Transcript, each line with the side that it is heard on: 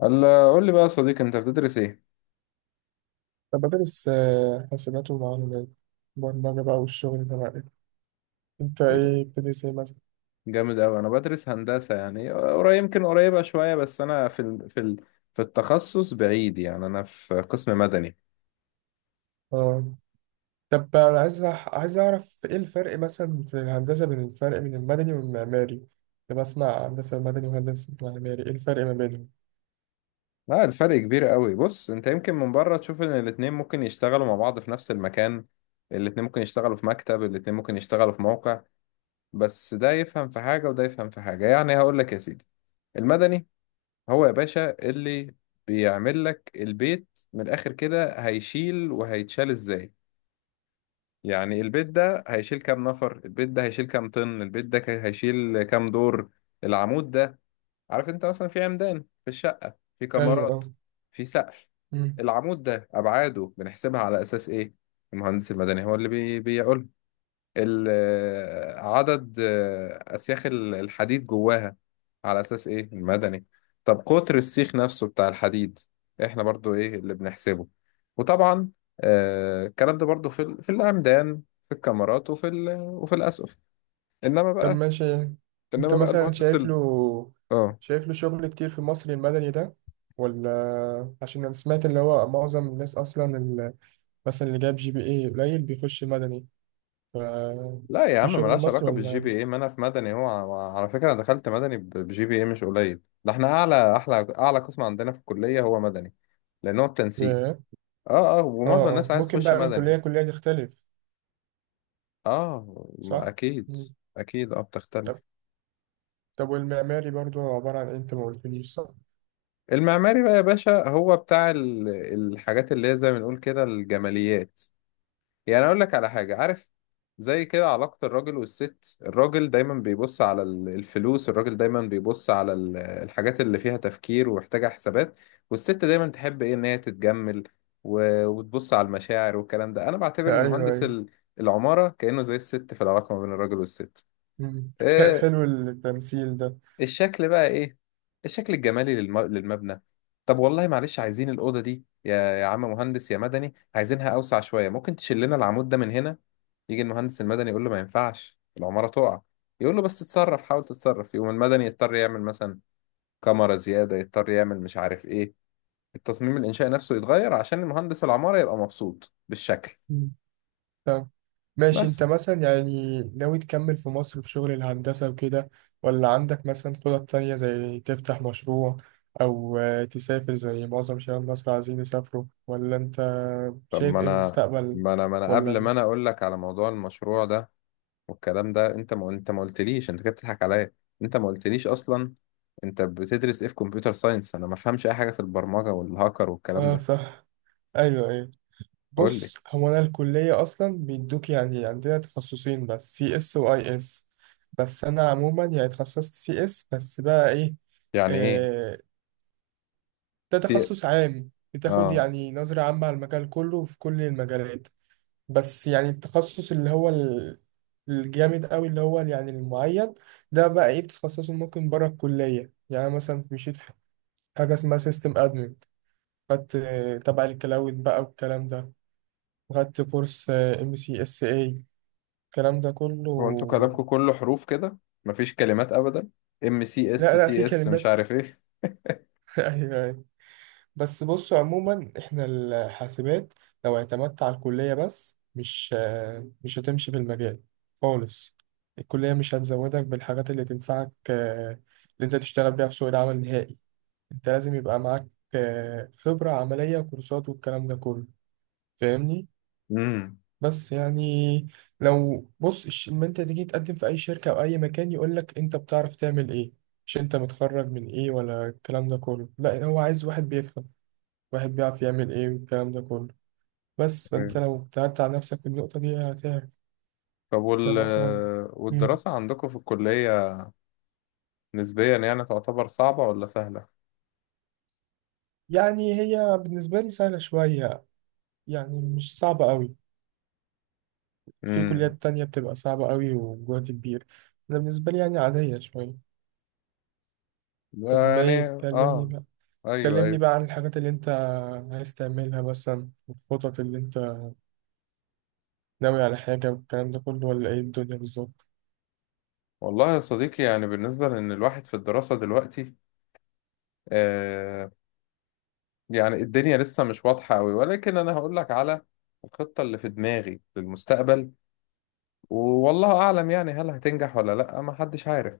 left: قال قول لي بقى يا صديقي، انت بتدرس ايه؟
right: طب بدرس حاسبات ومعلومات، برمجة بقى والشغل ده بقى. انت
left: ايه ده؟
right: ايه بتدرس ايه مثلا؟
left: جامد قوي. انا بدرس هندسة، يعني قريب، يمكن قريبة شوية، بس انا في التخصص بعيد، يعني انا في قسم مدني.
right: اه، طب انا عايز عايز اعرف ايه الفرق مثلا في الهندسة، بين الفرق بين المدني والمعماري. كنت بسمع هندسة مدني وهندسة معماري، ايه الفرق ما بينهم؟
left: لا، الفرق كبير قوي. بص، انت يمكن من بره تشوف ان الاتنين ممكن يشتغلوا مع بعض في نفس المكان. الاتنين ممكن يشتغلوا في مكتب، الاتنين ممكن يشتغلوا في موقع. بس ده يفهم في حاجة وده يفهم في حاجة، يعني هقول لك يا سيدي. المدني هو يا باشا اللي بيعمل لك البيت، من الاخر كده، هيشيل وهيتشال ازاي. يعني البيت ده هيشيل كام نفر، البيت ده هيشيل كام طن، البيت ده هيشيل كام دور. العمود ده، عارف انت مثلا في عمدان، في الشقة، في
right: ايوه،
left: كمرات،
right: اه.
left: في سقف.
right: مم.
left: العمود ده أبعاده بنحسبها على أساس إيه؟ المهندس المدني هو اللي بيقول عدد أسياخ الحديد جواها، على أساس إيه؟ المدني. طب قطر السيخ نفسه بتاع الحديد، إحنا برضو إيه اللي بنحسبه. وطبعا الكلام ده برضو في الأمدان، في الكاميرات، وفي الأسقف. إنما
right: طب
left: بقى
right: ماشي، انت
left: إنما بقى
right: مثلا
left: المهندس
right: شايف
left: ال...
right: له
left: آه
right: شايف له شغل كتير في مصر المدني ده، ولا عشان انا سمعت اللي هو معظم الناس اصلا مثلا اللي جاب جي بي اي قليل بيخش مدني؟ ف-
left: لا يا
right: في
left: عم،
right: شغل
left: ملهاش
right: مصري
left: علاقة بالجي
right: ولا؟
left: بي إيه. ما أنا في مدني، هو على فكرة أنا دخلت مدني بجي بي إيه، مش قليل ده، إحنا أعلى قسم عندنا في الكلية هو مدني، لأن هو التنسيق.
right: ياه.
left: اه، اه،
right: اه
left: ومعظم الناس
right: اه،
left: عايز
right: ممكن
left: تخش
right: بقى من كلية
left: مدني.
right: كلية تختلف.
left: اه، ما
right: صح؟
left: اكيد.
right: مم.
left: اكيد، اه بتختلف.
right: طب طب والمعماري برضو عبارة عن ايه، انت ما قلتليش؟ صح؟
left: المعماري بقى يا باشا هو بتاع الحاجات اللي هي، زي ما نقول كده، الجماليات. يعني اقول لك على حاجة، عارف؟ زي كده علاقة الراجل والست. الراجل دايما بيبص على الفلوس، الراجل دايما بيبص على الحاجات اللي فيها تفكير ومحتاجة حسابات. والست دايما تحب ايه؟ ان هي تتجمل وتبص على المشاعر والكلام ده. انا بعتبر ان
right: ايوه
left: مهندس
right: ايوه.
left: العمارة كأنه زي الست في العلاقة ما بين الراجل والست.
right: مم.
left: آه،
right: حلو التمثيل ده.
left: الشكل بقى ايه؟ الشكل الجمالي للمبنى. طب والله معلش، عايزين الأوضة دي يا عم مهندس يا مدني، عايزينها أوسع شوية، ممكن تشيل لنا العمود ده من هنا. يجي المهندس المدني يقول له ما ينفعش، العمارة تقع. يقول له بس اتصرف، حاول تتصرف. يقوم المدني يضطر يعمل مثلا كاميرا زيادة، يضطر يعمل مش عارف ايه، التصميم الإنشائي نفسه يتغير عشان المهندس العمارة يبقى مبسوط بالشكل.
right: مم. طب ماشي، انت
left: بس
right: مثلا يعني ناوي تكمل في مصر في شغل الهندسة وكده، ولا عندك مثلا خطط تانية زي تفتح مشروع أو تسافر زي معظم شباب مصر عايزين يسافروا، ولا انت
left: طب، ما
right: شايف ايه
left: انا
right: المستقبل
left: ما انا ما انا قبل ما
right: ولا؟
left: انا اقول لك على موضوع المشروع ده والكلام ده، انت ما قلتليش، انت كده بتضحك عليا. انت ما قلتليش اصلا، انت بتدرس ايه في كمبيوتر ساينس؟ انا ما فهمش اي حاجه في البرمجه والهاكر والكلام
right: اه،
left: ده.
right: صح. ايوه ايوه.
left: قول لي.
right: بص، هو انا الكليه اصلا بيدوك، يعني عندنا تخصصين بس، سي اس واي اس. بس انا عموما يعني اتخصصت سي اس. بس بقى ايه،
left: يعني ايه
right: آه، ده
left: سي
right: تخصص عام، بتاخد
left: اه؟
right: يعني نظره عامه على المجال كله، في كل المجالات. بس يعني التخصص اللي هو الجامد قوي، اللي هو يعني المعين، ده بقى ايه، بتتخصصه ممكن بره الكليه. يعني أنا مثلا مشيت في حاجه اسمها سيستم ادمن، خدت تبع الكلاود بقى والكلام ده، خدت كورس ام سي اس اي، الكلام ده
left: هو انتوا
right: كله.
left: كلامكم كله حروف كده، مفيش كلمات ابدا. ام سي اس
right: لا لا، في
left: سي اس مش
right: كلمات.
left: عارف ايه.
right: ايوه أيوة. بس بصوا، عموما احنا الحاسبات، لو اعتمدت على الكلية بس، مش هتمشي في المجال خالص. الكلية مش هتزودك بالحاجات اللي تنفعك، اللي انت تشتغل بيها في سوق العمل النهائي. انت لازم يبقى معاك خبرة عملية وكورسات والكلام ده كله. فاهمني؟
left: امم.
right: بس يعني، لو بص لما انت تيجي تقدم في اي شركة او اي مكان، يقول لك انت بتعرف تعمل ايه، مش انت متخرج من ايه ولا الكلام ده كله. لا، هو عايز واحد بيفهم، واحد بيعرف يعمل ايه والكلام ده كله. بس فانت لو ابتعدت عن نفسك في النقطة دي هتعرف.
left: طب
right: ده مثلا. مم.
left: والدراسه عندكم في الكليه نسبيا، يعني تعتبر صعبه ولا سهله؟
right: يعني هي بالنسبة لي سهلة شوية، يعني مش صعبة قوي. في
left: امم.
right: كليات تانية بتبقى صعبة قوي وجهد كبير، انا بالنسبة لي يعني عادية شوية. طب ما
left: يعني. اه.
right: يكلمني،
left: ايوه،
right: كلمني
left: ايوه.
right: بقى عن الحاجات اللي انت عايز تعملها مثلا، الخطط اللي انت ناوي على حاجة والكلام ده كله، ولا ايه الدنيا بالظبط؟
left: والله يا صديقي، يعني بالنسبة لأن الواحد في الدراسة دلوقتي، آه يعني الدنيا لسه مش واضحة أوي، ولكن أنا هقول لك على الخطة اللي في دماغي للمستقبل. والله أعلم يعني، هل هتنجح ولا لأ، ما حدش عارف.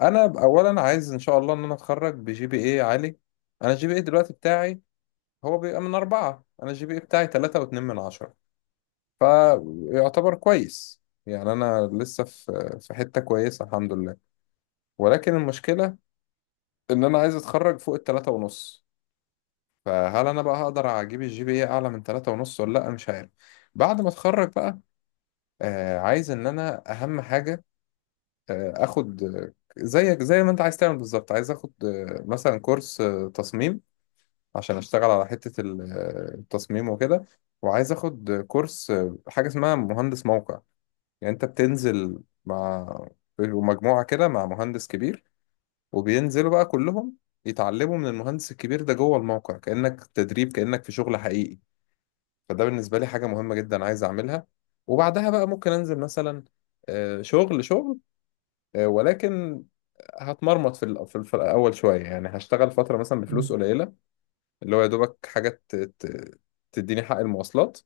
left: أنا أولا عايز إن شاء الله إن أنا أتخرج بجي بي إيه عالي. أنا الجي بي إيه دلوقتي بتاعي هو بيبقى من 4. أنا الجي بي إيه بتاعي 3.2 من 10، فيعتبر كويس. يعني أنا لسه في حتة كويسة، الحمد لله. ولكن المشكلة ان انا عايز اتخرج فوق الـ 3.5. فهل انا بقى هقدر اجيب الجي بي اي اعلى من 3.5 ولا لا، مش عارف. بعد ما اتخرج بقى، عايز ان انا اهم حاجة اخد، زيك زي ما انت عايز تعمل بالظبط، عايز اخد مثلا كورس تصميم، عشان اشتغل على حتة التصميم وكده. وعايز اخد كورس حاجة اسمها مهندس موقع. يعني انت بتنزل مع مجموعة كده مع مهندس كبير، وبينزلوا بقى كلهم يتعلموا من المهندس الكبير ده جوه الموقع، كأنك تدريب، كأنك في شغل حقيقي. فده بالنسبة لي حاجة مهمة جدا، عايز أعملها. وبعدها بقى ممكن أنزل مثلا شغل شغل. ولكن هتمرمط في الأ- في الف- الأول شوية، يعني هشتغل فترة مثلا بفلوس
right: مم.
left: قليلة، اللي هو يا دوبك حاجة تديني حق المواصلات،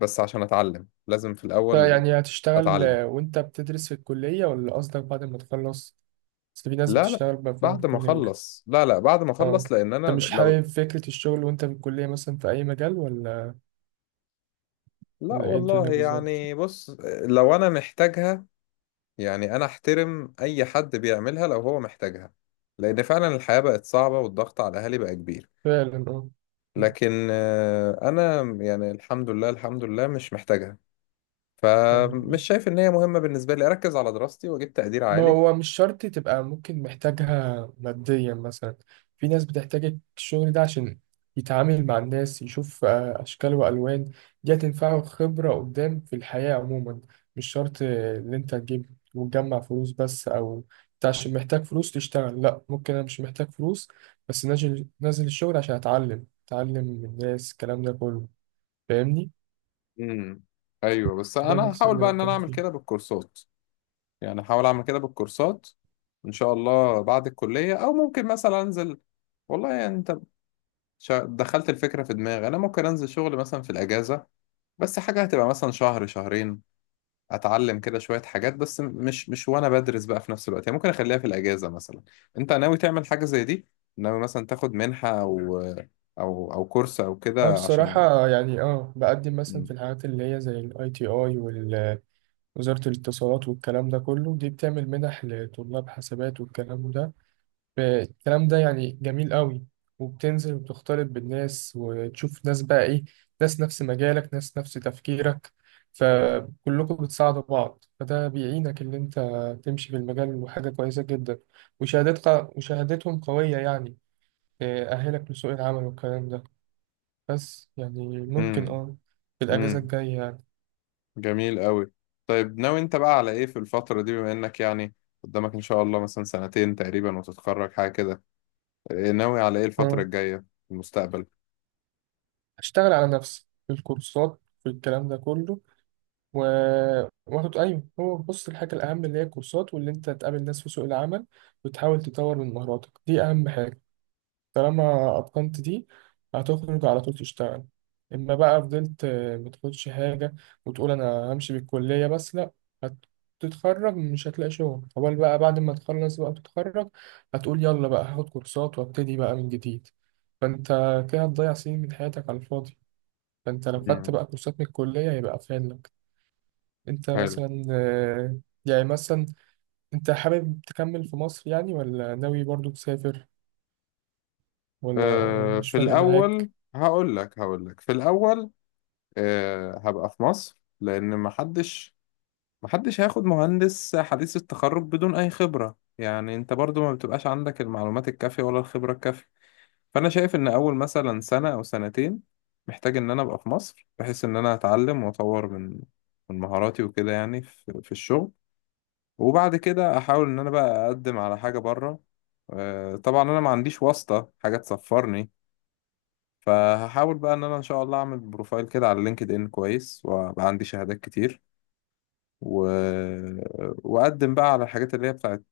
left: بس عشان أتعلم لازم في
right: طيب
left: الأول
right: يعني هتشتغل
left: أتعلم.
right: وانت بتدرس في الكلية، ولا قصدك بعد ما تخلص؟ بس في ناس
left: لا لا،
right: بتشتغل بقى فوق
left: بعد ما
right: الكلية.
left: أخلص. لا لا، بعد ما
right: اه،
left: أخلص لأن أنا
right: انت مش حابب
left: لو...
right: فكرة الشغل وانت في الكلية مثلا في اي مجال، ولا؟
left: لا
right: ولا ايه الدنيا
left: والله،
right: بالظبط؟
left: يعني بص، لو انا محتاجها، يعني انا احترم اي حد بيعملها لو هو محتاجها، لان فعلا الحياة بقت صعبة والضغط على الاهالي بقى كبير.
right: فعلا اه.
left: لكن انا يعني، الحمد لله، الحمد لله مش محتاجها، فمش
right: مم.
left: شايف ان هي مهمة. بالنسبة لي اركز على دراستي واجيب تقدير
right: ما
left: عالي.
right: هو مش شرط تبقى ممكن محتاجها ماديا مثلا، في ناس بتحتاج الشغل ده عشان يتعامل مع الناس، يشوف أشكال وألوان، دي هتنفعه خبرة قدام في الحياة عموما. مش شرط إن أنت تجيب وتجمع فلوس بس، أو أنت عشان محتاج فلوس تشتغل. لأ، ممكن أنا مش محتاج فلوس بس نازل نازل الشغل عشان أتعلم، أتعلم من الناس الكلام ده كله. فاهمني؟
left: امم. ايوه، بس
right: ده
left: انا
right: بس
left: هحاول
right: اللي
left: بقى ان انا
right: بتكلم
left: اعمل كده
right: فيه.
left: بالكورسات، يعني هحاول اعمل كده بالكورسات ان شاء الله بعد الكلية، او ممكن مثلا انزل. والله، يعني انت دخلت الفكرة في دماغي. أنا ممكن أنزل شغل مثلا في الأجازة، بس حاجة هتبقى مثلا شهر شهرين، أتعلم كده شوية حاجات، بس مش وأنا بدرس بقى في نفس الوقت، يعني ممكن أخليها في الأجازة مثلا. أنت ناوي تعمل حاجة زي دي؟ ناوي مثلا تاخد منحة، أو كورس أو
right: اه
left: كده عشان...
right: بصراحة، يعني بقدم مثلا في الحاجات اللي هي زي الاي تي اي ووزارة الاتصالات والكلام ده كله، دي بتعمل منح لطلاب حسابات والكلام ده. الكلام ده يعني جميل قوي، وبتنزل وبتختلط بالناس، وتشوف ناس بقى ايه، ناس نفس مجالك ناس نفس تفكيرك، فكلكم بتساعدوا بعض، فده بيعينك اللي انت تمشي في المجال، وحاجة كويسة جدا. وشهادتك وشهادتهم قوية، يعني تأهلك لسوق العمل والكلام ده. بس يعني ممكن
left: امم،
right: في الأجازة
left: امم.
right: الجاية يعني.
left: جميل قوي. طيب، ناوي أنت بقى على إيه في الفترة دي، بما إنك يعني قدامك إن شاء الله مثلا سنتين تقريبا وتتخرج حاجة كده، إيه ناوي على إيه الفترة
right: اه،
left: الجاية في المستقبل؟
right: أشتغل على نفسي في الكورسات، في الكلام ده كله و... وآخد، أيوه، هو بص الحاجة الأهم اللي هي الكورسات، واللي أنت تقابل ناس في سوق العمل وتحاول تطور من مهاراتك، دي أهم حاجة. طالما أتقنت دي هتخرج على طول تشتغل. إما بقى فضلت متاخدش حاجة وتقول أنا همشي بالكلية بس، لأ، هتتخرج مش هتلاقي شغل أول. بقى بعد ما تخلص بقى تتخرج هتقول يلا بقى هاخد كورسات وابتدي بقى من جديد. فأنت كده هتضيع سنين من حياتك على الفاضي. فأنت لو خدت
left: امم.
right: بقى كورسات من الكلية هيبقى أفيد لك. أنت
left: حلو.
right: مثلا يعني مثلا أنت حابب تكمل في مصر يعني، ولا ناوي برضو تسافر، ولا مش
left: في
right: فارق
left: الأول
right: معاك؟
left: هقول لك في الأول، هبقى في مصر، لأن محدش هياخد مهندس حديث التخرج بدون أي خبرة. يعني أنت برضو ما بتبقاش عندك المعلومات الكافية ولا الخبرة الكافية. فأنا شايف إن أول مثلا سنة أو سنتين محتاج إن أنا أبقى في مصر، بحيث إن أنا أتعلم وأطور من مهاراتي وكده، يعني في الشغل. وبعد كده أحاول إن أنا بقى أقدم على حاجة بره. طبعا أنا ما عنديش واسطة حاجة تسفرني، فهحاول بقى ان انا ان شاء الله اعمل بروفايل كده على لينكد ان كويس، وابقى عندي شهادات كتير، و... واقدم بقى على الحاجات اللي هي بتاعت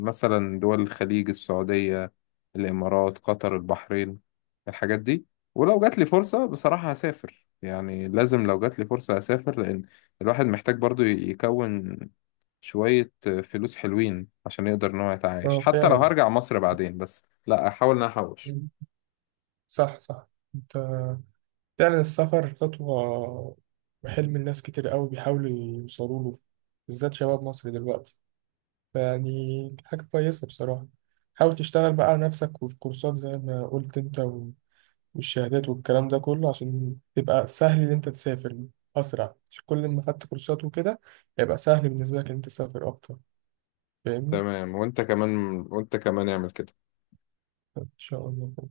left: مثلا دول الخليج: السعودية، الامارات، قطر، البحرين، الحاجات دي. ولو جات لي فرصة بصراحة هسافر، يعني لازم لو جات لي فرصة هسافر، لان الواحد محتاج برضو يكون شوية فلوس حلوين عشان يقدر ان هو يتعايش،
right: اه
left: حتى لو
right: فعلا،
left: هرجع مصر بعدين، بس لا احاول ان أنا احوش.
right: صح صح. انت فعلا السفر خطوة، وحلم الناس كتير قوي بيحاولوا يوصلوا له، بالذات شباب مصر دلوقتي، يعني حاجة كويسة بصراحة. حاول تشتغل بقى على نفسك وفي كورسات، زي ما قلت انت، والشهادات والكلام ده كله عشان تبقى سهل ان انت تسافر أسرع. عشان كل ما خدت كورسات وكده هيبقى سهل بالنسبة لك ان انت تسافر أكتر. فاهمني؟
left: تمام، وانت كمان. اعمل كده.
right: إن شاء الله.